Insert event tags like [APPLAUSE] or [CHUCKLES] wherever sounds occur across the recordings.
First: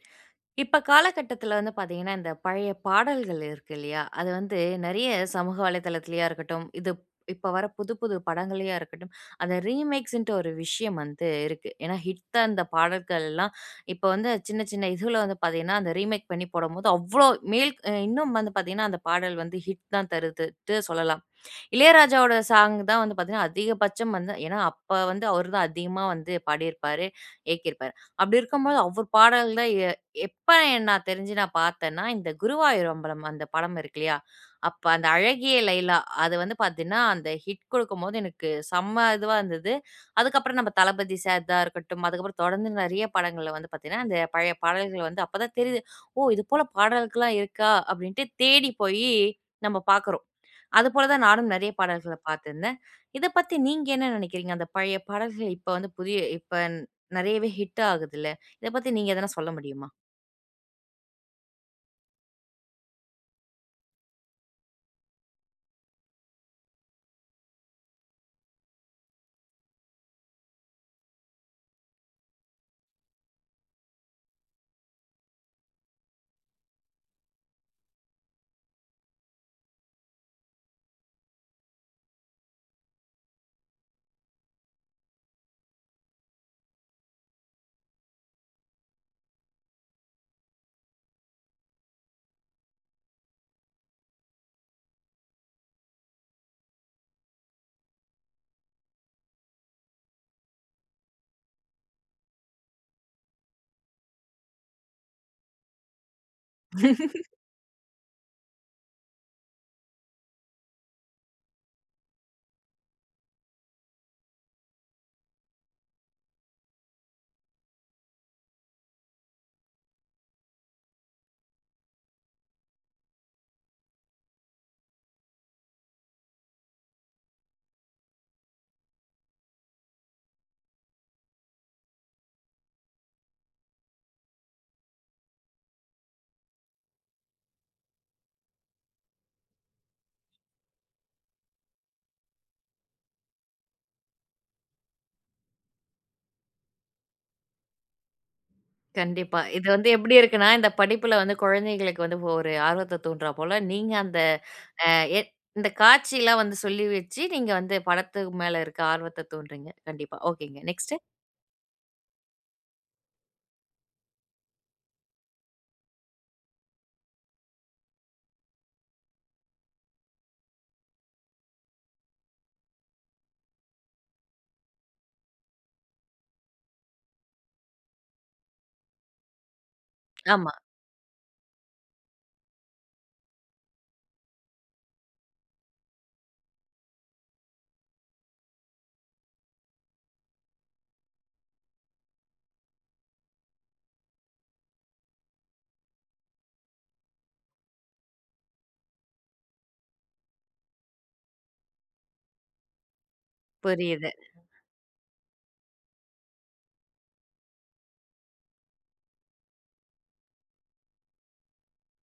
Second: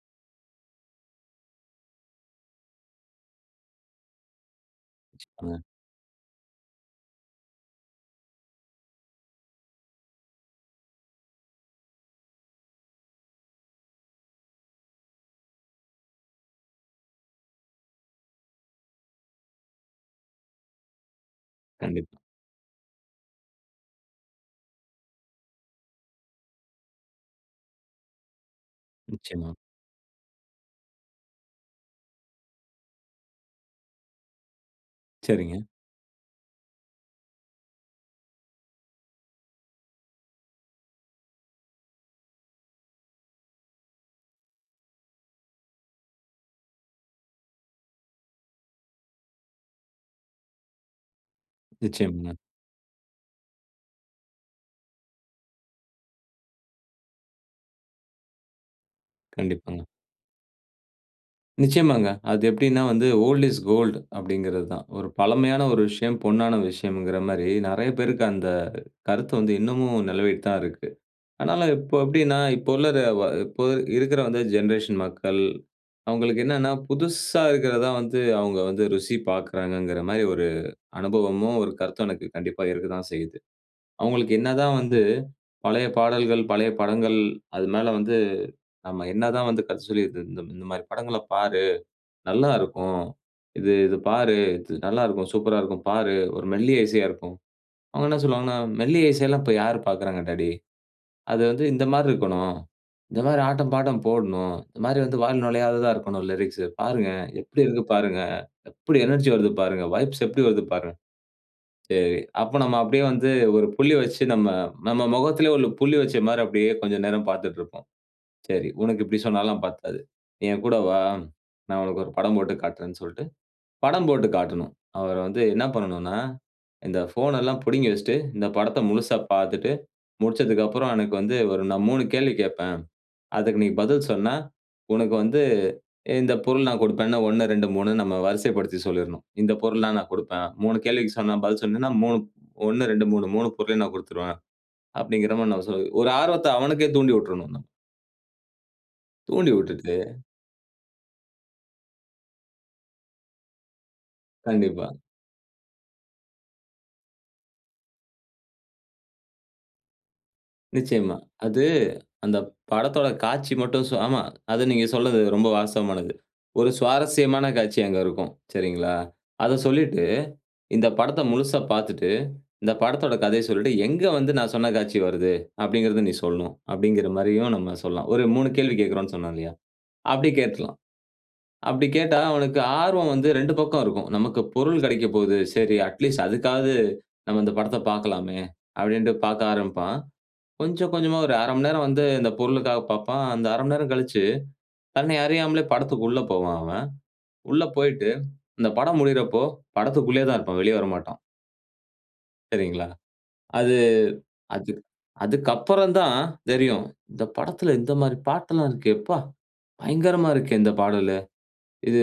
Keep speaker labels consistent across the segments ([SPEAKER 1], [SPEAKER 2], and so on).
[SPEAKER 1] [INHALES] இப்ப காலகட்டத்துல வந்து பாத்தீங்கனா, இந்த பழைய பாடல்கள் இருக்கு இல்லயா? அது வந்து நெறைய சமூக
[SPEAKER 2] பார்ங்க.
[SPEAKER 1] வலைதளத்துலயா இருக்கட்டும், இது இப்ப வர்ற புது புது படங்கள்லயா இருக்கட்டும். அந்த ரீமேக்ஸ்ன்டு ஒரு விஷயம் வந்து இருக்கு. ஏன்னா ஹிட்டா அந்த பாடல்கள்லாம் இப்ப வந்து சின்ன சின்ன இதுல வந்து பாத்தீங்கன்னா அந்த ரீமேக் பண்ணி போடம்போது அவ்வளவு மேல்க் இன்னும் வந்து பாத்தீங்கன்னா, அந்த பாடல் வந்து ஹிட் தான் தருதுன்னுட்டு சொல்லலாம்.
[SPEAKER 2] கண்டிப்பா.
[SPEAKER 1] இளையராஜாவோட சாங் தான் வந்து பாத்தீங்கன்னா, அதிகபட்சம் வந்து ஏன்னா, அப்ப வந்து அவரு தான் அதிகமா வந்து பாடிருப்பாரு. இயக்கிருப்பாரு. அப்படி இருக்கும் போது அவரு பாடல்
[SPEAKER 2] நிச்சயமா.
[SPEAKER 1] தான் எ எப்ப என் நான் தெரிஞ்சு நான் பார்த்தன்னா, இந்த குருவாயூர் அம்பலம் அந்த படம் இருக்கு இல்லயா? அப்ப அந்த "அழகிய
[SPEAKER 2] சரிங்க.
[SPEAKER 1] லைலா" அது வந்து பார்த்தீங்கன்னா, அந்த ஹிட் கொடுக்கும்போது எனக்கு செம்ம இதுவா இருந்தது. அதுக்கப்புறம் நம்ம தளபதி சார் தான் இருக்கட்டும், அதுக்கப்புறம் தொடர்ந்து நெறைய படங்கள்ல வந்து பார்த்தீங்கன்னா, அந்த பழைய பாடல்கள் வந்து அப்ப தான் தெரியுது. "ஓ இது போல பாடல்கள்லாம் இருக்கா?"அப்படின்ட்டு தேடி போயி நம்ம பார்க்குறோம். அது போல தான் நானும் நெறைய பாடல்கள
[SPEAKER 2] நிச்சயம்ங்க.
[SPEAKER 1] பார்த்திருந்தேன். இத பத்தி நீங்க என்ன நெனைக்கிறீங்க? அந்த பழைய பாடல்கள் இப்ப வந்து புதிய இப்ப நெறையவே ஹிட் ஆகுதுல்ல, இத பத்தி நீங்க எதனா சொல்ல
[SPEAKER 2] கண்டிப்பாங்க.
[SPEAKER 1] முடியுமா?
[SPEAKER 2] நிச்சயமாங்க. அது எப்டீன்னா, வந்து ஓல்ட் இஸ் கோல்ட், அப்டீங்குறது தான். ஒரு பழமையான ஒரு விஷயம், பொன்னான விஷயங்குற மாரி, நெறையா பேருக்கு அந்த கருத்து வந்து இன்னமும் நிலவிட்டு தான் இருக்கு. ஆனாலும் இப்போ எப்டீன்னா, இப்போ உள்ள ர ஒ அ இப்போ இருக்குற வந்து ஜென்ரேஷன் மக்கள் அவங்களுக்கு என்னனா, புதுசா இருக்குறது தான் வந்து, அவங்க வந்து ருசி பாக்குறாங்குற மாரி ஒரு அனுபவமும், ஒரு கருத்தும் எனக்கு கண்டிப்பா இருக்கத்தான் செய்யுது. அவங்களுக்கு என்ன தான் வந்து, பழைய பாடல்கள், பழைய படங்கள் அதுனால வந்து, நம்ம என்னதான் வந்து, கதை சொல்லிட்டு "இ இந் இந்த மாரி, படங்கள்ல பாரு. நல்லா இருக்கும். இது இது பாரு. இது நல்லா இருக்கும். சூப்பரா இருக்கும் பாரு. ஒரு மெல்லிய இசையா இருக்கும்." அவங்க என்ன சொல்வாங்கன்னா, "மெல்லிய இசைல்லாம் இப்ப யாரு பாக்குறாங்க டாடி அது வந்து இந்த மாரி இருக்கணும். இந்த மாரி ஆட்டம், பாட்டம் போடணும். இந்த மாரி வந்து, வாயில நுழையாததா இருக்கணும் லிரிக்ஸ்சு பாருங்க.
[SPEAKER 1] [LAUGHS]
[SPEAKER 2] எப்படி இருக்கு பாருங்க. எப்படி எனர்ஜி வருது பாருங்க? வைப்ஸ் எப்படி வருது? பாருங்க." சரி, அப்போ நம்ம அப்டியே வந்து ஒரு புள்ளி வச்சி நம்ம நம்ம முகத்துலேயும் ஒரு புள்ளி வச்ச மாரி அப்படியே கொஞ்ச நேரம் பாத்துட்டு இருப்போம். "சரி, உனக்கு இப்படி சொன்னாலாம் பத்தாது. என் கூட வா. நான் உனக்கு ஒரு படம் போட்டு காட்டுறேன்", சொல்டு படம் போட்டு காட்டணும். அவர் வந்து என்ன பண்ணணுனா, இந்த ஃபோன் எல்லாம் புடுங்கி வச்சிட்டு, இந்த படத்த முழுசா பாத்துட்டு, முடிச்சதுக்கப்பறம் எனக்கு வந்து ஒரு, நான் ஒரு 3 கேள்வி கேட்பேன். அதுக்கு நீ பதில் சொன்னா உனக்கு வந்து இந்த பொருள் நான் குடுப்பேன்னு 1 2 3 நம்ம வரிசைப்படுத்தி சொல்லிரணும். "இந்த பொருள்லாம் நான் கொடுப்பேன்" 3 கேள்விக்கு சொன்னா பதில் சொன்னேன்னா 3 1, 2, 3. 3 பொருளையும் நான் குடுத்துருவேன். அப்டீங்கற மாரி, நான் சொ ஒரு ஆர்வத்த அவனுக்கே தூண்டி உட்றனுங்க.
[SPEAKER 1] கண்டிப்பா.
[SPEAKER 2] தூண்டி
[SPEAKER 1] இது வந்து
[SPEAKER 2] விட்டுட்டு.
[SPEAKER 1] எப்பிடி இருக்குனா, இந்த படிப்புல வந்து குழந்தைகளுக்கு வந்து ஒரு ஆர்வத்த தூண்ட்றாபோல நீங்க அந்த
[SPEAKER 2] கண்டிப்பா.
[SPEAKER 1] அ எ இந்த காட்சி எல்லாம் வந்து சொல்லிவச்சி நீங்க வந்து படத்துக்கு மேல இருக்க ஆர்வத்த தூண்டுறீங்க. கண்டிப்பா. ஒகே ங்க நெக்ஸ்ட்.
[SPEAKER 2] நிச்சயமா. அது அந்த படத்தோட காட்சி மட்டும். ஸோ, ஆமா. அது நீங்க சொல்றது ரொம்ப வாஸ்தவமானது. ஒரு சுவாரஸ்யமான காட்சி அங்க இருக்கும். சரிங்களா? அத சொல்லிட்டு இந்த படத்த முழுசா பார்த்துட்டு, இந்த படத்தோட கதைய சொல்லிட்டு எங்க வந்து நான் சொன்ன காட்சி வருது? அப்பிடிங்கிறத நீ சொல்லணும். அப்பிடிங்கிறமாரியும் நம்ம சொல்லாம். ஒரு 3 கேள்வி கேட்கிறோன்னு சொன்னோம் இல்லயா? அப்பிடி
[SPEAKER 1] ஆமா.
[SPEAKER 2] கேட்டுருலாம். அப்பிடி கேட்டா அவனுக்கு ஆர்வம் வந்து 2 பக்கம் இருக்கும். நமக்கு பொருள் கிடைக்க போகுது. சரி அட் லீஸ்ட் அதுக்காவது நம்ம இந்த படத்த பார்க்கலாமே! அப்பிடின்டு பார்க்க ஆரம்பிப்பான். கொஞ்சம், கொஞ்சமா ஒரு 1/2 மணி நேரம் வந்து இந்த பொருளுக்காக பார்ப்பான். அந்த 1/2 மணி நேரம் கழிச்சு, தன்னை அறியாமலே படத்திற்கு உள்ள போவான் அவன். உள்ள போயிட்டு இந்த படம் முடியுறப்போ படத்திற்குள்ளேயே தான் இருப்பான். வெளிய வரமாட்டான். சரிங்களா? அது,
[SPEAKER 1] புரியுது.
[SPEAKER 2] அதுக் அதுக்கு அப்புறம் தான் தெரியும். "இந்த படத்தில இந்தமாரி பாட்டெல்லாம் இருக்கே! எப்பா! பயங்கரமா இருக்கே! இந்த பாடலு. இது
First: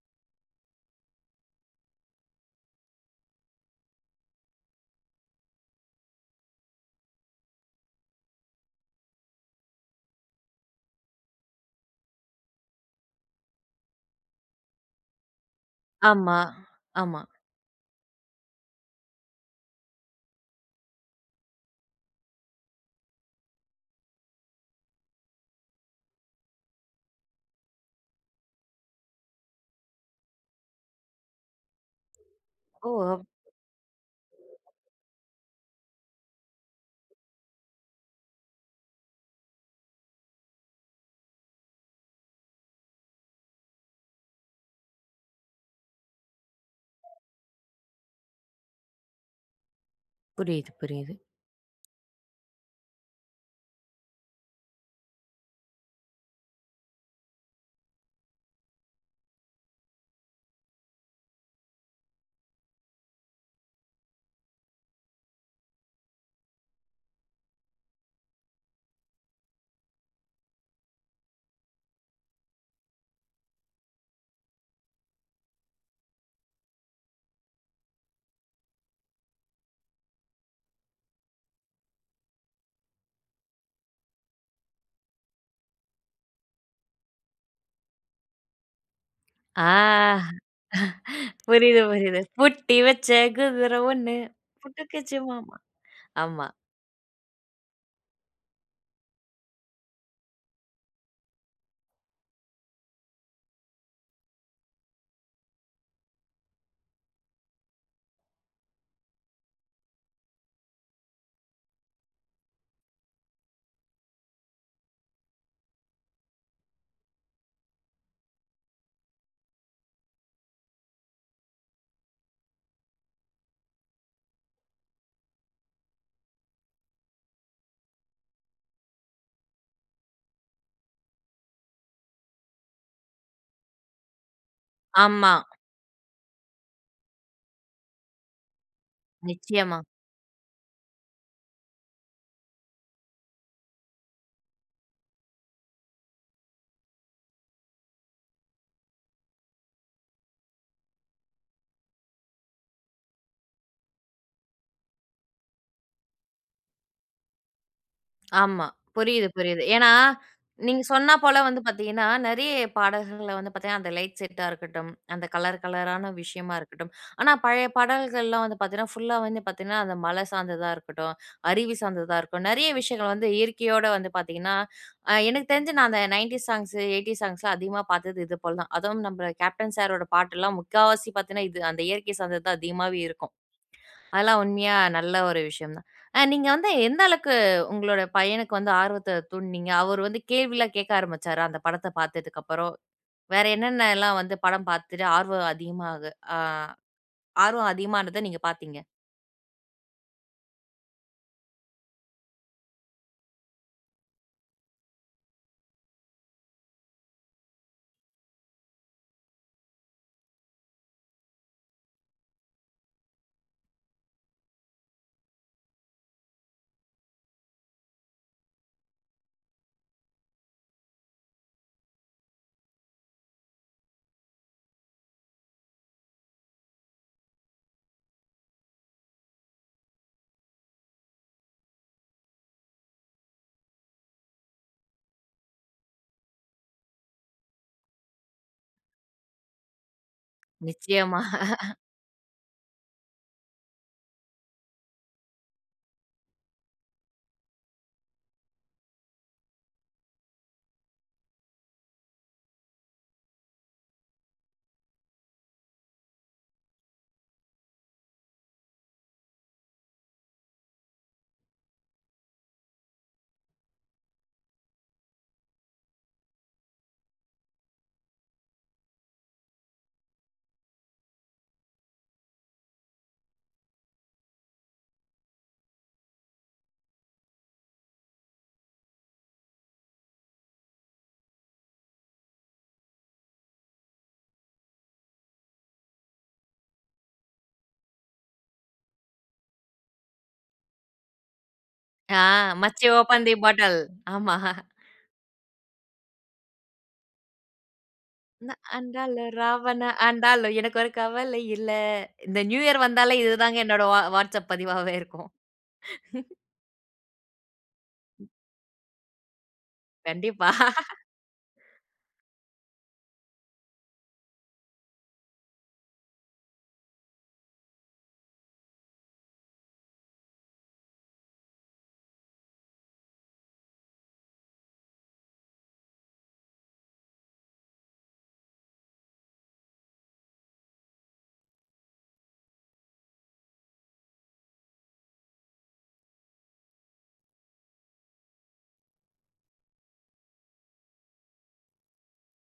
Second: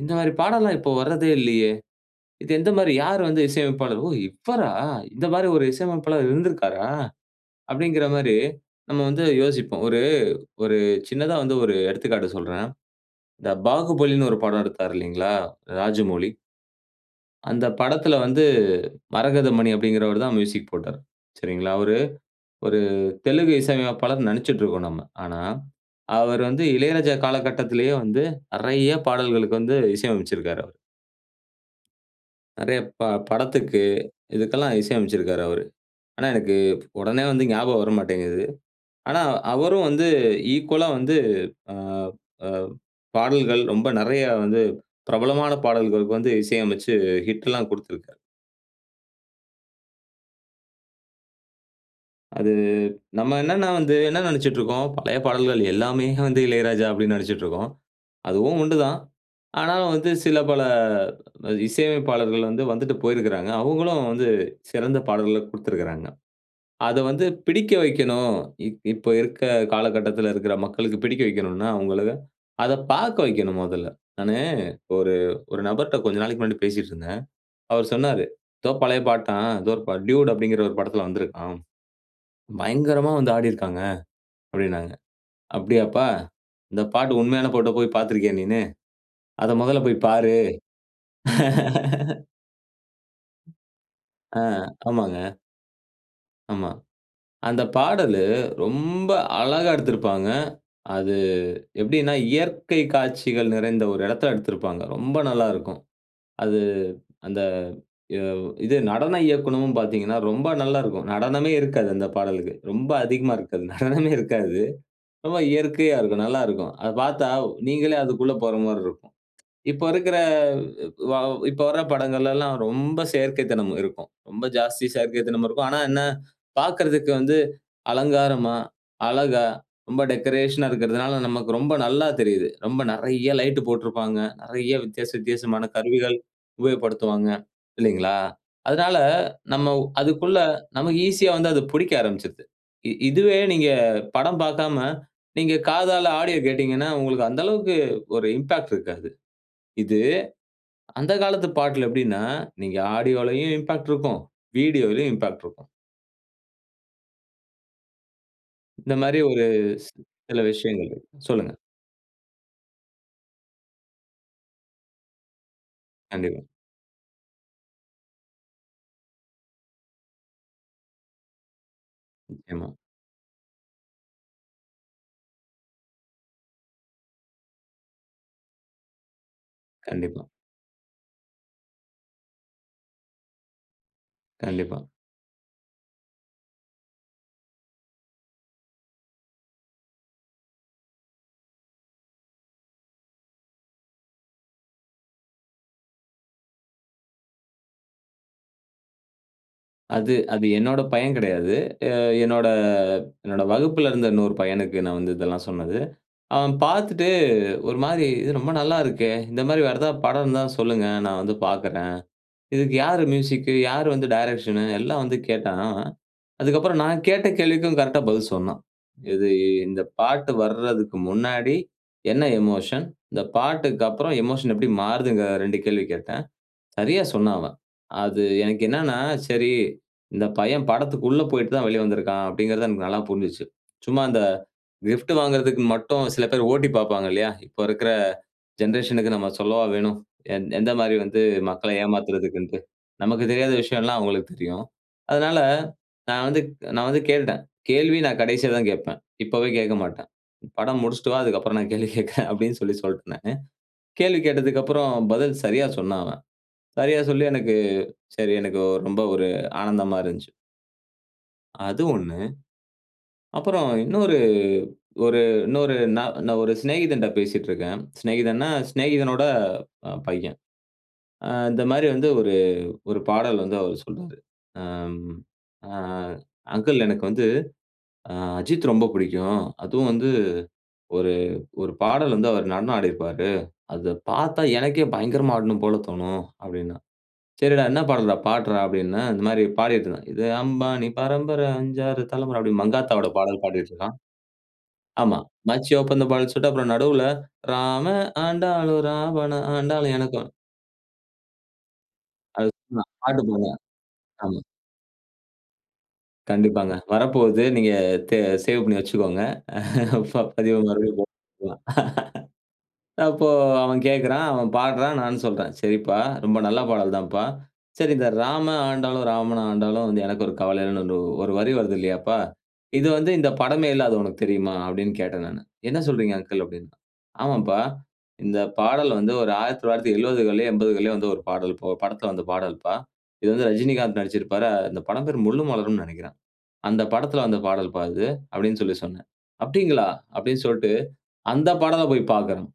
[SPEAKER 2] இந்தமாரி பாடல்லாம் இப்போத வர்றதே இல்லயே! இது எந்தமாரி யார் வந்து இசையமைப்பாளர்? ஓ! இவரா இந்தமாரி ஒரு இசையமைப்பாளர் இருந்திருக்காரா?" அப்பிடிங்கிறமாரி நம்ம வந்து யோசிப்போம். ஒரு, ஒரு சின்னதா வந்து ஒரு எடுத்துக்காட்டு சொல்றேன். இந்த பாகுபலின்னு ஒரு படம் எடுத்தாரு இல்லேங்களா! ராஜமௌலி.
[SPEAKER 1] ஆமா. ஆமா.
[SPEAKER 2] அந்த படத்தில வந்து மரகதமணி அப்பிடிங்கிறவருதான் மியூசிக் போட்டார். சரிங்களா. அவரு ஒரு தெலுங்கு இசை அமைப்பாளர்னு நினச்சிட்டு இருக்கோம் நம்ம. ஆனா, அவர் வந்து இளையராஜா காலகட்டத்திலேயே வந்து நிறைய பாடல்களுக்கு வந்து இசை அமைச்சிருக்காரு. நிறைய
[SPEAKER 1] ஓ!
[SPEAKER 2] ப படத்துக்கு, இதுக்கெல்லாம் இசை அமைச்சிருக்கறாரு அவரு. ஆனா எனக்கு உடனே வந்து ஞாபகம் வர மாட்டேங்குது. ஆனா அவரும் வந்து ஈக்வல்லா வந்து அ அ பாடல்கள் ரொம்ப நிறையா வந்து பிரபலமான பாடல்களுக்கு வந்து இசை அமைச்சு ஹிட்லாம் குடுத்திருக்கிறாரு.
[SPEAKER 1] புரியுது, புரியுது.
[SPEAKER 2] அது நம்ம என்னென்ன வந்து, என்ன நெனச்சுட்டு இருக்கோம், பழைய பாடல்கள் எல்லாமே [CHUCKLES] வந்து இளையராஜா அப்படின்னு நெனச்சுக்கிட்டு இருக்கோம். அதுவும் உண்டுதான். ஆனாலும் வந்து சில பல இசையமைப்பாளர்கள் வந்து வந்துட்டு போயிருக்கறாங்க. அவங்களும் வந்து சிறந்த பாடல்கள குடுத்திருக்கறாங்க. அதை வந்து பிடிக்க வைக்கணும். இப் இப்ப இருக்க காலகட்டத்தில இருக்கிற மக்களுக்கு பிடிக்க வைக்கணும்ன்னா, அவங்களை அத பார்க்க வைக்கணும் முதல்ல. நானு ஒரு ஒரு நபர்கிட்ட கொஞ்ச நாளைக்கு முன்னாடி பேசிட்டு இருந்தேன். அவர் சொன்னாரு, "எதோ பழைய பாட்டாம், ஏதோ ஒரு பாட் டியூட் அப்படிங்கிற ஒரு படத்தில வந்திருக்காம். பயங்கரமா வந்து ஆடியிருக்கறாங்க" அப்படின்னாங்க. அப்படியாப்பா, இந்த பாட்டு உண்மையான பாட்ட போய் பார்த்து இருக்கியா நீன்னு. அத
[SPEAKER 1] ஆ.
[SPEAKER 2] முதல்ல போய் பாரு.
[SPEAKER 1] புரியுது புரியுது.
[SPEAKER 2] [LAUGHS]
[SPEAKER 1] பூட்டி வச்ச குதிரை ஒண்ணு
[SPEAKER 2] ஆ.
[SPEAKER 1] புட்டுக்கிச்சி
[SPEAKER 2] ஆமாங்க.
[SPEAKER 1] மாமா. ஆமா.
[SPEAKER 2] ஆமா. அந்த பாடலு ரொம்ப அழகா எடுத்திருப்பாங்க. அது எப்படின்னா, இயற்கை காட்சிகள் நிறைந்த ஒரு இடத்தில எடுத்திருப்பாங்க. ரொம்ப நல்லா இருக்கும். அது அந்த வ் இது நடன இயக்கணும்ன்னு பார்த்தீங்கன்னா, ரொம்ப நல்லா இருக்கும். நடனமே இருக்காது அந்த பாடலுக்கு ரொம்ப அதிகமா இருக்காது. நடனமே இருக்காது. ரொம்ப இயற்கையா இருக்கும். நல்லா இருக்கும். அதை பார்த்தா நீங்களே அதுக்குள்ளே போற மாரி இருக்கும். இப்போ இருக்குற வாவ் இப்போ வர பாடல்கலெல்லாம் ரொம்ப செயற்கை தனம் இருக்கும். ரொம்ப ஜாஸ்தி செயற்கைத்தனமும் இருக்கும். ஆனா என்ன பாக்கறதுக்கு வந்து அலங்காரமா, அழகா ரொம்ப டெக்கரேஷன்னா இருக்கின்றதனால, நமக்கு ரொம்ப நல்லா தெரியுது. ரொம்ப நிறைய லைட் போட்டிருப்பாங்க. நிறைய வித்தியாசம்
[SPEAKER 1] ஆமா.
[SPEAKER 2] வித்தியாசமான கருவிகள் உபயோகப்படுத்துவாங்க. இல்லைங்களா? அதனால நம்ம
[SPEAKER 1] நிச்சயமா.
[SPEAKER 2] வ் அதுக்குள்ள நமக்கு ஈசியா வந்து அது புடிக்க ஆரம்பிச்சுடுது. இ இதுவே நீங்க படம் பார்க்காம நீங்க காதால ஆடியோ கேட்டீங்கன்னா, உங்களுக்கு அந்த அளவுக்கு ஒரு இம்பாக்ட் இருக்காது. இது அந்த காலத்து பாட்டுல எப்படின்னா நீங்க ஆடியோவும் இம்பாக்ட் இருக்கும். வீடியோலயும் இம்பாக்ட் இருக்கும்.
[SPEAKER 1] ஆமா.
[SPEAKER 2] இந்தமாரி
[SPEAKER 1] புரியுது,
[SPEAKER 2] ஒரு
[SPEAKER 1] புரியுது.
[SPEAKER 2] சி
[SPEAKER 1] ஏன்னா,
[SPEAKER 2] சில
[SPEAKER 1] நீங்க
[SPEAKER 2] விஷயங்கள் இருக்கு.
[SPEAKER 1] சொன்னா போல
[SPEAKER 2] சொல்லுங்க.
[SPEAKER 1] வந்து பார்த்தீங்கன்னா, நிறைய பாடல்கள் வந்து பார்த்தீங்கன்னா, அந்த லைட் செட்டா இருக்கட்டும், அந்த கலர் கலரான
[SPEAKER 2] கண்டிப்பா.
[SPEAKER 1] விஷயமா இருக்கட்டும். ஆனா, பழைய பாடல்கள்லாம் வந்து பார்த்தேன்னா, ஃபுல்லா வந்து பார்த்தேன்னா, அந்த மலை சார்ந்ததா இருக்கட்டும், அருவி சார்ந்ததா இருக்கும்.
[SPEAKER 2] நிச்சயமா.
[SPEAKER 1] நிறைய விஷயங்கள் வந்து இயற்கையோட வந்து பார்த்தீங்கன்னா, அ எனக்கு தெரிஞ்சு நான் அந்த 90ஸ் சாங்ஸ், 80ஸ் சாங்ஸ்லாம் அதிகமா பார்த்தது இது போல தான். அதுவும் நம்ம கேப்டன் சாரோட
[SPEAKER 2] கண்டிப்பா.
[SPEAKER 1] பாட்டுல்லாம் முக்காவாசி பார்த்தேன்னா, இது அந்த இயற்கை சார்ந்தது தான் அதிகமாவே இருக்கும். அதெல்லாம் உண்மையா
[SPEAKER 2] கண்டிப்பா.
[SPEAKER 1] நல்ல ஒரு விஷயம் தான். அ நீங்க வந்து எந்த அளவுக்கு உங்களோட பையனுக்கு வந்து ஆர்வத்த தூண்ட்னீங்க? அவரு வந்து கேள்வி கேக்க ஆரம்பிச்சாரா? அந்த படத்த பாத்ததுக்கப்பறம், வேற என்னென்னல்லாம் வந்து படம் பாத்துட்டு ஆர்வம் அதிகமா ஆ ஆர்வம் அதிகமானத நீங்க பாத்தீங்க.
[SPEAKER 2] அது அது என்னோட பையன் கிடையாது. அ என்னோட என்னோட வகுப்பில இருந்த இன்னொரு பையனுக்கு நான் வந்து இதெல்லாம் சொன்னது. அவன் பார்த்துட்டு ஒருமாரி இது ரொம்ப நல்லா இருக்கே! இந்தமாரி வேற எதா படம் இருந்தா சொல்லுங்க. நான் வந்து பார்க்கிறேன். இதுக்கு யாரு மியூசிக்? யாரு வந்து டைரக்ஷன்? எல்லாம் வந்து கேட்டான், அதுக்கப்புறம் நான் கேட்ட கேள்விக்கும் கரெக்ட்டா பதில் சொன்னான். இது இந்த பாட்டு வர்றதுக்கு முன்னாடி என்ன எமோஷன்? இந்த பாட்டுக்கப்புறம் எமோஷன் எப்பிடி மாறுதுங்கிற 2 கேள்வி கேட்டேன். சரியா சொன்னான் அவன். அது எனக்கு என்னன்னா சரி, இந்த பையன் படத்துக்குள்ள போயிட்டுதான் வெளிய வந்திருக்கிறான். அப்பிடிங்கிறது எனக்கு நல்லா புரிஞ்சிச்சு. சும்மா அந்த கிஃப்ட் வாங்குறதுக்கு மட்டும் சில பேர் ஓட்டிப் பாப்பாங்க இல்லயா! இப்ப இருக்கிற ஜெனரேஷன்க்கு நம்ம சொல்லவா வேணும்? எ எந்த மாதிரி
[SPEAKER 1] நிச்சயமா.
[SPEAKER 2] வந்து மக்கள
[SPEAKER 1] [LAUGHS]
[SPEAKER 2] ஏமாத்துறதுக்குன்டு. நமக்குத் தெரியாத விஷயம்லாம் அவுங்களுக்கு தெரியும். அதனால, நான் வந்து நான் வந்து கேட்டுட்டேன். கேள்வி நான் கடைசில தான் கேட்பேன். இப்பவே கேட்க மாட்டேன். படம் முடிச்சுட்டு வா, அதுக்கப்புறம் நான் கேள்வி கேட்கிறேன் அப்பிடின்னு சொல்லி சொல்லிட்டேன் நானு கேள்வி கேட்டதுக்கப்புறம் பதில் சரியா சொன்னான் அவன். சரியா சொல்லி எனக்கு சரி எனக்கு ரொம்ப ஒரு ஆனந்தமா இருந்துச்சு. அது ஒண்ணு. அப்பறம் இன்னொரு ஒரு இன்னொரு ந நான் ஒரு சிநேகிதன்ட்ட பேசிட்டு இருக்கேன். சிநேகிதன்னா, சிநேகிதனோட அ பையன். ஆ இந்த மாரி வந்து ஒரு ஒரு பாடல் வந்து அவர் சொல்றாரு. அம். அ "அங்கிள் எனக்கு வந்து, அ அஜித் ரொம்ப பிடிக்கும். அதுவும் வந்து ஒரு ஒரு பாடல் வந்து அவரு நடனம் ஆடியிருப்பாரு. அத பாத்தா எனக்கே பயங்கரமா ஆடணும் போல தோணும்" அப்டின்னா. "சரிடா, என்ன பாடல்றா பாடுறா" அப்படினேன். இந்த மாரி பாடிட்ருந்தான். "இது அம்பானி பரம்பர அஞ்சு ஆறு
[SPEAKER 1] ஆ.
[SPEAKER 2] தலைமுற" அப்படின்னு,
[SPEAKER 1] மச்சி
[SPEAKER 2] மங்காத்தாவோட
[SPEAKER 1] ஓப்பன் தே
[SPEAKER 2] பாடல்
[SPEAKER 1] பாட்டில்.
[SPEAKER 2] பாடிட்ருந்தான்.
[SPEAKER 1] ஆமா.
[SPEAKER 2] ஆமா, "மச்சி ஓப்பன் த பாட்டில்னு" சொல்ட்டு அப்றம் நடுவுல, "ராமன்
[SPEAKER 1] "நா
[SPEAKER 2] ஆண்டாளு
[SPEAKER 1] ஆண்டாலும்
[SPEAKER 2] ராவணன்
[SPEAKER 1] ராவண
[SPEAKER 2] ஆண்டாளும் எனக்கு ஒரு
[SPEAKER 1] ஆண்டாலும் எனக்கு ஒரு கவல இல்ல." இந்த
[SPEAKER 2] அது
[SPEAKER 1] நியூ இயர்
[SPEAKER 2] [UNINTELLIGIBLE]
[SPEAKER 1] வந்தாலே,
[SPEAKER 2] பாட்டு [UNINTELLIGIBLE]
[SPEAKER 1] இதுதாங்க என்னோட வா
[SPEAKER 2] ஆமா.
[SPEAKER 1] வாட்ஸ்சப் பதிவாவே இருக்கும். [CHUCKLES]
[SPEAKER 2] கண்டிப்பாங்க. வரப்போகுது. நீங்க தே சேவ் பண்ணி வச்சுக்கோங்க.
[SPEAKER 1] கண்டிப்பா.
[SPEAKER 2] பதிவு மறுபடியும் போட்டுட்டுரலாம். அப்போ, அவன் கேட்குறான் அவன் பாடுறான், நானும் சொல்றேன். "சரிப்பா, ரொம்ப நல்ல பாடல் தான்பா. சரி, இந்த ராமன் ஆண்டாலும், ராவண ஆண்டாலும் வந்து எனக்கு ஒரு கவல இல்லன்னு ஒரு வரி வருதில்லையாப்பா? இது வந்து இந்த படமே இல்ல, அது உனக்கு தெரியுமா?"அப்படின்னு கேட்டேன் நானு. "என்ன சொல்றீங்க அங்கிள்?", அப்டின்னா. "ஆமாம்பா, இந்த பாடல் வந்து ஒரு 1970கள்லயோ 80கள்லயோ வந்து, ஒரு பாடல்ப்பா. ஒரு படத்துல வந்த பாடல்ப்பா. இது வந்து ரஜினிகாந்த் நடிச்சிருப்பாரு. இந்த படம் பேரு முள்ளும் மலரும்ன்னு நெனைக்கிறேன். அந்த படத்துல வந்த பாடல்பா இது" அப்படின்னு சொல்லி சொன்னேன். "அப்டிங்களா?" அப்படின் சொல்டு அந்த பாடலப் போயி பாக்கணும்.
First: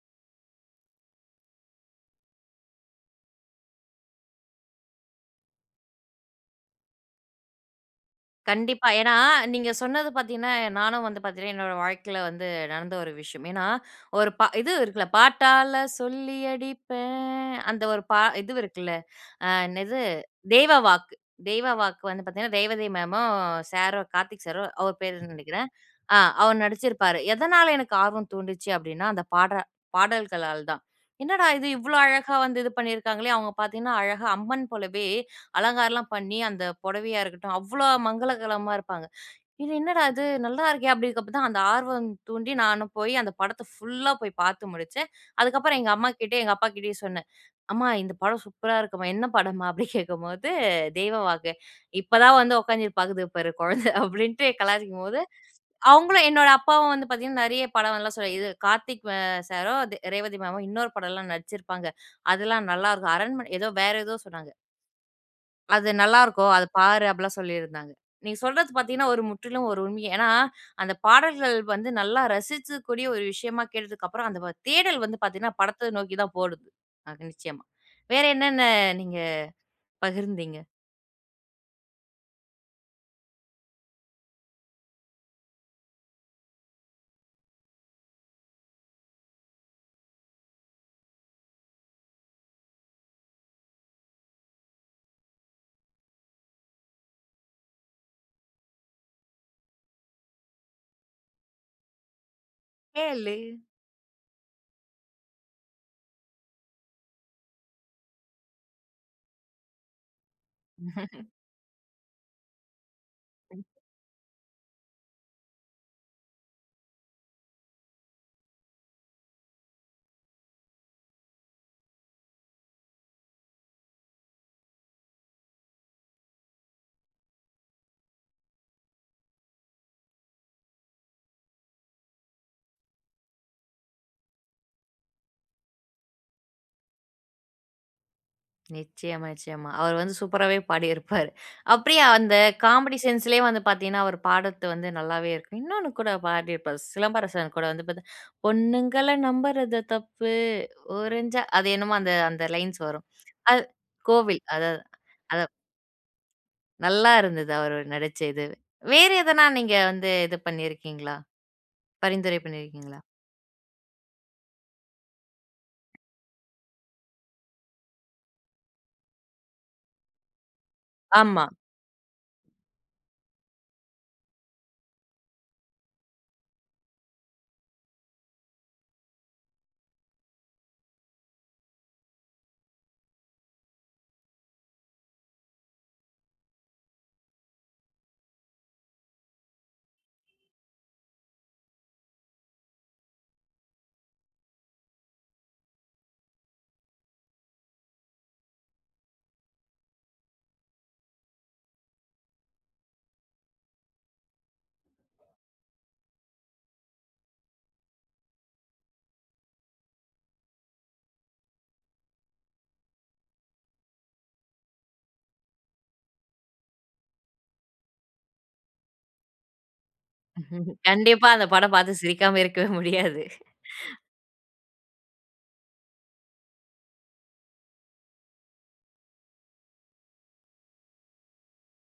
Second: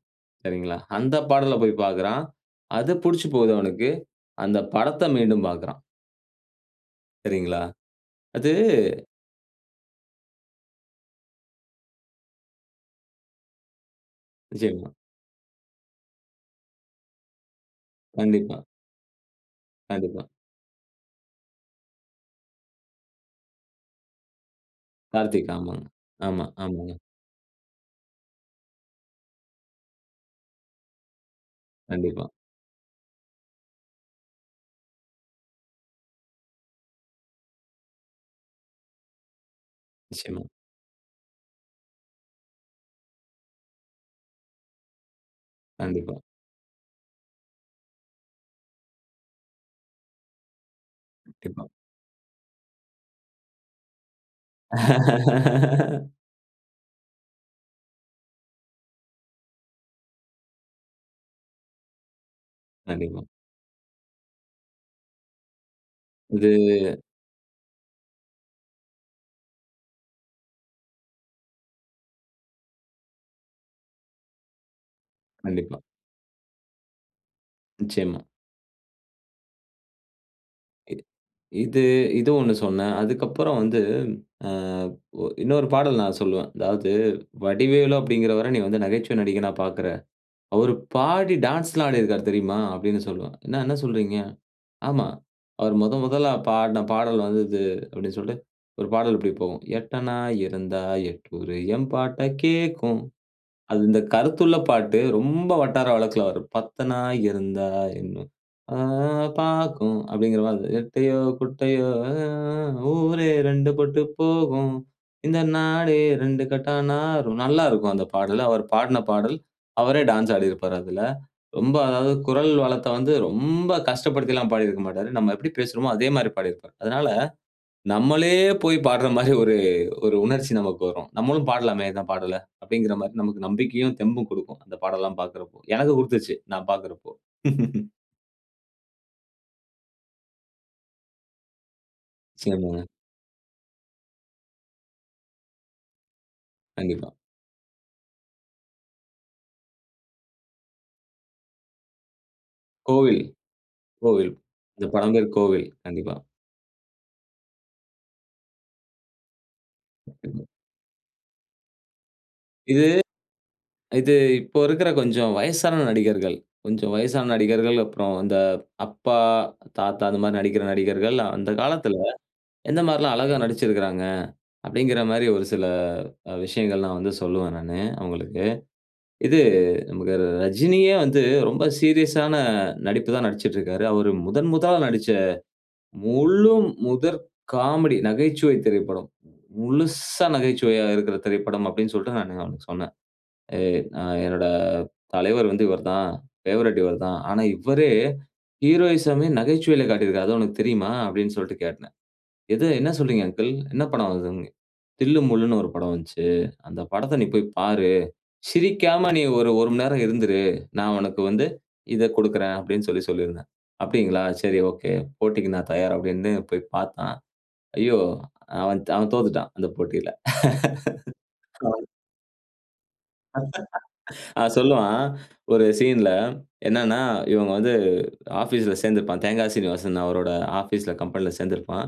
[SPEAKER 2] சரிங்களா, அந்த பாடல போயி பாக்குறான். அது புடிச்சு போவுது அவனுக்கு, அந்த படத்த மீண்டும் பாக்குறான். சரிங்களா. அது
[SPEAKER 1] கண்டிப்பா. ஏன்னா? நீங்க சொன்னது பாத்தீங்கனா, நானும் வந்து பாத்தீங்னா, என்னோட வாழ்க்கைல வந்து நடந்த ஒரு விஷயம். ஏன்னா ஒரு பா இது
[SPEAKER 2] நிச்சயமா.
[SPEAKER 1] இருக்குல்ல. "பாட்டால சொல்லி அடிப்பேன்" அந்த ஒரு பா இது
[SPEAKER 2] கண்டிப்பா.
[SPEAKER 1] இருக்குல்ல. அ என்னது?
[SPEAKER 2] கண்டிப்பா.
[SPEAKER 1] தெய்வ வாக்கு. தெய்வ வாக்கு வந்து பாத்தீங்கனா, ரேவதி மேமும் சாரும், கார்த்திக் சாரும். அவரு பேருன்னு
[SPEAKER 2] கார்த்திக்.
[SPEAKER 1] நினைக்கிறேன்.
[SPEAKER 2] ஆமாங்க.
[SPEAKER 1] அ
[SPEAKER 2] ஆமா,
[SPEAKER 1] அவரு
[SPEAKER 2] ஆமாங்க.
[SPEAKER 1] நடிச்சிருப்பாரு. எதனால எனக்கு ஆர்வம் தூண்டுச்சு அப்பிடீன்னா, அந்த பாடுற பாடல்களால் தான். என்னடா இது? இவ்வளோ
[SPEAKER 2] கண்டிப்பா.
[SPEAKER 1] அழகா வந்து இது பண்ணிருக்காங்களே? அவுங்க பார்த்தீங்கன்னா, அழகா அம்மன் போலவே அலங்காரம்லாம் பண்ணி, அந்த புடவையா இருக்கட்டும், அவ்வளோ மங்களகரமா இருப்பாங்க. இது என்னடா இது?
[SPEAKER 2] நிச்சயமா.
[SPEAKER 1] நல்லா இருக்கே! அப்பிடீங்கறப்ப தான், அந்த ஆர்வம் தூண்டி, நானும் போய் அந்த படத்த ஃபுல்லா போய் பார்த்து முடிச்சேன். அதுக்கப்புறம் எங்க
[SPEAKER 2] கண்டிப்பா.
[SPEAKER 1] அம்மாகிட்டயும், எங்க அப்பா கிட்டயும் சொன்னேன். "அம்மா இந்த படம் சூப்பரா இருக்குமா. என்ன படமா?" அப்பிடி கேட்கும்போது, "தெய்வ வாக்கு,
[SPEAKER 2] கண்டிப்பா.
[SPEAKER 1] இப்போ தான் வந்து உட்கார்ந்து இது பாக்குது பாரு குழந்தை" அப்பிடீன்ட்டு கலாய்ச்சிக்கும்போது,
[SPEAKER 2] [LAUGHS]
[SPEAKER 1] அவுங்களும், என்னோட அப்பாவும் வந்து பாத்தீங்கன்னா, நெறைய படம் நல்லா சொல். இது கார்த்திக் அ சாரும், த ரேவதி மேமும் இன்னொரு படம்லாம் நடிச்சிருப்பாங்க. அதெல்லாம் நல்லா இருக்கும்.
[SPEAKER 2] கண்டிப்பா.
[SPEAKER 1] அரண்மனை, ஏதோ வேற ஏதோ சொன்னாங்க. "அது நல்லா இருக்கும்.
[SPEAKER 2] இது
[SPEAKER 1] அத பாரு" அப்பிடீலாம் சொல்லிருந்தாங்க. நீங்க சொல்றது பாத்தீங்கன்னா ஒரு முற்றிலும் ஒரு உண்மையே. ஏன்னா, அந்த பாடல்கள் வந்து நல்லா ரசிக்கக் கூடிய ஒரு விஷயமா கேட்டதுக்கப்பறம், அந்த தேடல் வந்து பாத்தீங்கன்னா,
[SPEAKER 2] கண்டிப்பா.
[SPEAKER 1] படத்த நோக்கி தான் போயிடுது. அது நிச்சயமா.
[SPEAKER 2] நிச்சயமா.
[SPEAKER 1] வேற என்னன்ன நீங்க பகிர்ந்தீங்க?
[SPEAKER 2] இ இது, இது 1 சொன்னேன். அதற்கப்பறம் வந்து அ ஒ இன்னொரு பாடல் நான் சொல்லுவேன். அதாவது "வடிவேலு அப்பிடீங்கிறவர, நீ வந்து நகைச்சுவை நடிகனா பாக்குற. அவரு பாடி டான்ஸ்லாம் ஆடிருக்காரு தெரியுமா?" அப்பிடீன்னு சொல்வேன். "என்ன, என்ன சொல்கிறீங்க?". "ஆமா. அவரு முதன் முதலா பாடுன பாடல் வந்து இது" அப்பிடீன்னு சொல்லிட்டு ஒரு பாடல் இப்பிடி போகும். "எட்டனா இருந்தா எட்டூரு எம்பாட்ட கேட்கும்"
[SPEAKER 1] கேளு.
[SPEAKER 2] அது இந்த கருத்துள்ள பாட்டு. ரொம்ப வட்டார வழக்குல வரும். "பத்தனா இருந்தா இன்னும் அ ஆ பாக்கும்" அப்பிடீங்கிற மாரி. "நெட்டையோ,
[SPEAKER 1] [CHUCKLES]
[SPEAKER 2] குட்டையோ ஆ ஆ ஊரே ரெண்டு பட்டு போகும். இந்த நாடே ரெண்டுங்கெட்டானாகும்" நல்லாருக்கும், அந்த பாடல். அவர் பாடுன பாடல். அவரே டான்ஸ் ஆடிருப்பாரு, அதுல. ரொம்ப அதாவது குரல் வளத்த வந்து, ரொம்ப கஷ்டப்படுத்திலாம் பாடி இருக்க மாட்டாரு. நம்ம எப்பிடி பேசுறோமோ, அதே மாரி பாடியிருப்பாரு. அதுனால, நம்மளே போய் பாடுற மாரி ஒரு, ஒரு உணர்ச்சி நமக்கு வரும். நம்மளும் பாடலாமே இந்த பாடல அப்பிடீங்கிற மாரி நமக்கு நம்பிக்கையும், தெம்பும் குடுக்கும். அந்த பாடல்லாம் பார்க்குறபோ, எனக்கு குடுத்துச்சு. நான் பார்க்குறப்போ. [LAUGHS]
[SPEAKER 1] நிச்சயமா, நிச்சயமா. அவரு வந்து சூப்பராவே பாடிருப்பாரு. அப்டியே அந்த
[SPEAKER 2] [UNINTELLIGIBLE]
[SPEAKER 1] காமெடி சென்ஸ் லையே வந்து பாத்தீங்கன்னா அவரு பாடற்து வந்து நல்லாவே இருக்கும். இன்னொன்னு கூட பாடிருப்பாரு
[SPEAKER 2] கண்டிப்பா.
[SPEAKER 1] சிலம்பரசன் கூட வந்து பார்த்த பொண்ணுங்கள நம்பறது தப்பு. ஒரஞ்சா அது என்னமோ அந்த அந்த லைன்ஸ் வரும்.
[SPEAKER 2] கோவில்,
[SPEAKER 1] அது
[SPEAKER 2] கோவில்.
[SPEAKER 1] கோவில். அதா அதா
[SPEAKER 2] இந்த படம் பேர்
[SPEAKER 1] அதான்.
[SPEAKER 2] கோவில். கண்டிப்பா.
[SPEAKER 1] நல்லா இருந்துது அவரு நடிச்ச இதுவு. வேற எதனா, நீங்க வந்து இது
[SPEAKER 2] கண்டிப்பா.
[SPEAKER 1] பண்ணீருக்கீங்களா? பரிந்துரை
[SPEAKER 2] இது
[SPEAKER 1] பண்ணியிருக்கீங்களா?
[SPEAKER 2] இது இப்போ இருக்கிற கொஞ்சம் வயசான நடிகர்கள், கொஞ்சம் வயசான நடிகர்கள், அப்புறம் அந்த அப்பா, தாத்தா அது மாரி நடிக்கிற நடிகர்கள்
[SPEAKER 1] ஆமா.
[SPEAKER 2] அந்த காலத்துல, எந்த மாரில்லாம் அழகா நடிச்சிருக்குறாங்க. அப்டிங்கிற மாரி ஒரு சில அ விஷயங்கள்லாம் வந்து சொல்லுவன் நானு அவங்களுக்கு. இது நமக்கு ரஜினியே வந்து, ரொம்ப சீரியஸான நடிப்பு தான் நடிச்சிட்ருக்கிறாரு. அவரு முதன் முதலா நடிச்ச முழு முதற் காமெடி, நகைச்சுவை திரைப்படம். முழுஸ்சா நகைச்சுவையா இருக்கிற திரைப்படம் அப்டின்னு சொல்ட்டு நானு அவனுக்கு சொன்னேன். எ அ "என்னோட தலைவர் வந்து இவரு தான். ஃபேவரட் இவர் தான். ஆனா, இவரே ஹீரோயிசம் ஏ நகைச்சுவையில காட்டியிருக்கிறாரு. அது உனக்கு தெரியுமா?" அப்டின்னு சொல்ட்டு கேட்டேன். "எது? என்ன சொல்றீங்க அங்கிள்? என்ன படம் வந்தது?" "தில்லு முல்லுனு ஒரு படம் வந்ச்சு. அந்த படத்த நீ போய் பாரு. சிரிக்காம நீ ஒரு 1 மண் நேரம் இருந்திரு. நான் உனக்கு வந்து இத குடுக்குறன்" அப்டின் சொல்லி சொல்லியிருந்தேன். "அப்டிங்களா. சரி ஓக்கே. போட்டிக்கு நான் தயார்" அப்டின்னு போய் பாத்தான். ஐயோ! அவன் அவன் தோத்துட்டான். அந்த போட்டில.
[SPEAKER 1] [CHUCKLES] கண்டிப்பா. அந்த படம்
[SPEAKER 2] [LAUGHS] [UNINTELLIGIBLE]
[SPEAKER 1] பாத்து சிரிக்காம இருக்கவே முடியாது.
[SPEAKER 2] [LAUGHS] [INHALES] அவன் சொல்லுவான். ஒரு சீன்ல என்னான்னா, இவுங்க வந்து ஆஃபீஸ்ல சேந்துருப்பான். தேங்கா சீனிவாசன் அவரோட ஆபீஸ்ல கம்பெனில சேந்திருப்பான்.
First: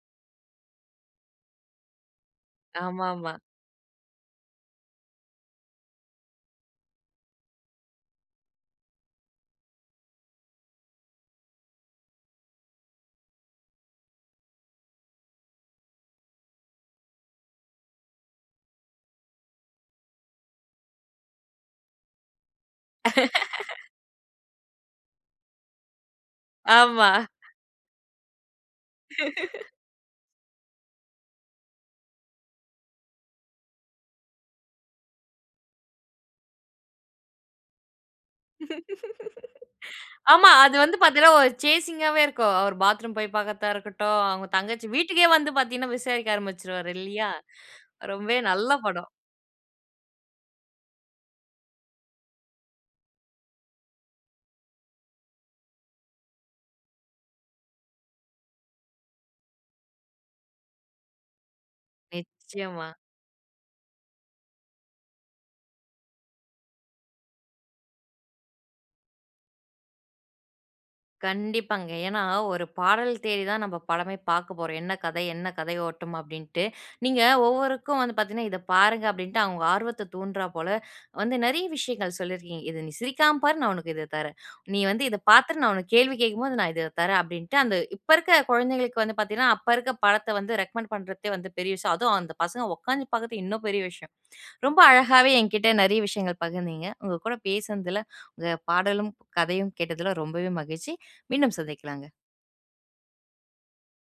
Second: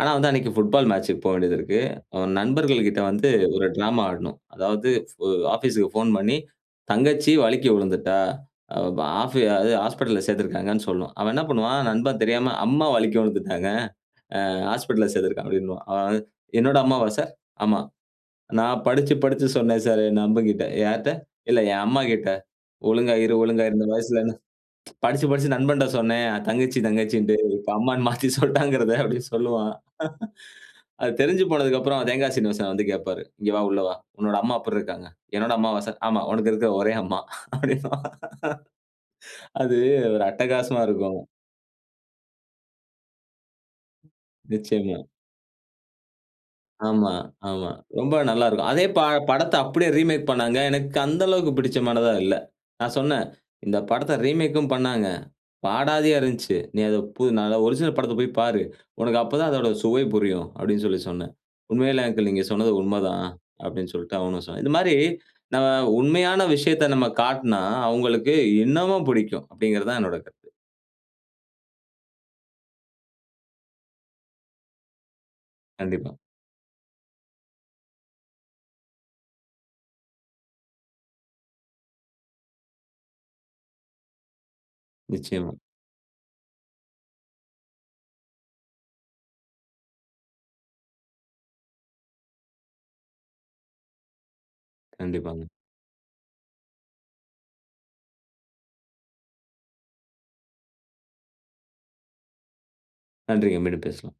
[SPEAKER 2] ஆனா, வந்து அன்னைக்கு புட்பால் மேட்ச்க்கு போவேண்டியததிருக்கு. அவன் நண்பர்கள் கிட்ட வந்து
[SPEAKER 1] ஆமாமா.
[SPEAKER 2] ஒரு டிராமா ஆடணும். அதாவது உ ஆபீஸ் க்கு ஃபோன் பண்ணி, தங்கச்சி வலுக்கி உழுந்துட்டா, ஆ வு ப ஆஃபி அது ஹாஸ்பிட்டல்ல சேத்திருக்காங்கன்னு சொல்லணும். அவன் என்ன பண்ணுவான், நண்பன் தெரியாம "அம்மா வலுக்கி விழுந்துட்டாங்க. அ ஹாஸ்பிட்டல்ல சேத்திருக்கான்" அப்டின்னுவான். அவன் "என்னோட அம்மாவா சார்? ஆமா. நான் படிச்சி, படிச்சி சொன்னேன் சார் என் நண்பகிட்ட! யார்ட்ட? இல்ல என் அம்மா கிட்ட. ஒழுங்கா இரு ஒழுங்கா இரு இந்த
[SPEAKER 1] [LAUGHS]
[SPEAKER 2] வயசுலன்னு" படிச்சு படிச்சு நண்பன்ட சொன்னேன், தங்கச்சி
[SPEAKER 1] ஆமா.
[SPEAKER 2] தங்கச்சின்டு. இப்ப அம்மானு மாத்தி சொல்ட்டாங்கிறத அப்டி
[SPEAKER 1] [LAUGHS]
[SPEAKER 2] சொல்லுவான். [CHUCKLES] [INHALES] அது தெரிஞ்சு போனதுக்கப்புறம் தேங்காய் சீனிவாசன் வந்து கேப்பாரு. "இங்க வா உள்ள வா. உன்னோட அம்மா எப்பிற்ருக்காங்க? என்னோட அம்மாவா சார்? ஆமா, உனக்கு இருக்கிற ஒரே அம்மா" அப்டின்பான்.
[SPEAKER 1] [LAUGHS]
[SPEAKER 2] அது
[SPEAKER 1] [INHALES]
[SPEAKER 2] ஒரு
[SPEAKER 1] ஆமா அது
[SPEAKER 2] அட்டகாசமா
[SPEAKER 1] வந்து
[SPEAKER 2] இருக்கும்.
[SPEAKER 1] பாத்தீங்கனா ஒரு சேசிங்காவே இருக்கும். அவரு பாத்ரூம் போய் பாக்கறத்தா இருக்கட்டும், அவுங்க தங்கச்சி
[SPEAKER 2] நிச்சயமா.
[SPEAKER 1] வீட்டுக்கே வந்து பாத்தீங்கன்னா, விசாரிக்க ஆரம்பிச்சிருவாரு
[SPEAKER 2] ஆமா,
[SPEAKER 1] இல்லீயா,
[SPEAKER 2] ஆமா. ரொம்ப
[SPEAKER 1] ரொம்பவே
[SPEAKER 2] நல்லா இருக்கும்!
[SPEAKER 1] நல்ல
[SPEAKER 2] அதே பா
[SPEAKER 1] படம்!
[SPEAKER 2] படத்த அப்டியே ரீமேக் பண்ணாங்க. எனக்கு அந்த அளவுக்கு புடிச்சமானதா இல்ல. நான் சொன்னேன், இந்த படத்த ரீமேக்கும் பண்ணாங்க. பாடாதியா இருந்துச்சு. "நீ அத போ நா தான் ஒரிஜினல் படத்த போய் பாரு. உனக்கு அப்போதான் அதோட சுவை புரியும்" அப்டின்னு சொல்லி சொன்னேன். "உண்மையில அங்கிள் நீங்க சொன்னது
[SPEAKER 1] நிச்சயமா.
[SPEAKER 2] உண்மதான்" அப்டின்னு சொல்லிட்டு அவனும் சொன்னான். இந்த மாரி நாம, உண்மையான விஷயத்த நம்ம காட்னா, அவுங்களுக்கு இன்னமும் புடிக்கும் அப்டிங்கிறது தான் என்னோட கருத்து.
[SPEAKER 1] கண்டிப்பாங்க. ஏனா, ஒரு பாடல் தேடி தான் நம்ப படமே பாக்க போறோம். "என்ன கதை? என்ன கதை
[SPEAKER 2] கண்டிப்பா.
[SPEAKER 1] ஓட்டம்?" அப்டின்ட்டு. நீங்க ஒவ்வொருவருக்கும் வந்து பாத்தீங்கன்னா "இத பாருங்க" அப்டின்னுட்டு அவுங்க ஆர்வத்த தூண்டறா போல வந்து நெறைய விஷயங்கள் சொல்லி இருக்கீங்க. "இத நீ சிரிக்காம பாரு நான் உனக்கு இத தரேன். நீ வந்து இத
[SPEAKER 2] நிச்சயமா.
[SPEAKER 1] பாத்துட்டு நான் உனக்கு கேள்வி கேக்கும் போது நான் இத தரேன்" அப்டின்ட்டு அந்த இப்ப இருக்க குழந்தைங்களுக்கு வந்து பாத்தீங்கன்னா அப்ப இருக்க படத்த வந்து ரெகமெண்ட் பண்றத்தே பெரிய விஷயம். அதுவும் அந்த பசங்க ஒக்காந்து பாக்குற்து இன்னும் பெரிய விஷயம். ரொம்ப அழகாவே
[SPEAKER 2] கண்டிப்பாங்க.
[SPEAKER 1] என்கிட்ட நிறைய விஷயங்கள் பகிர்ந்தீங்க. உங்க கூட பேசுனதுல உங்க பாடலும், கதையும் கேட்டதுல ரொம்பவே மகிழ்ச்சி. மீண்டும் சந்திக்கலாங்க.
[SPEAKER 2] நன்றிங்க. மீண்டும் பேசுவோம்.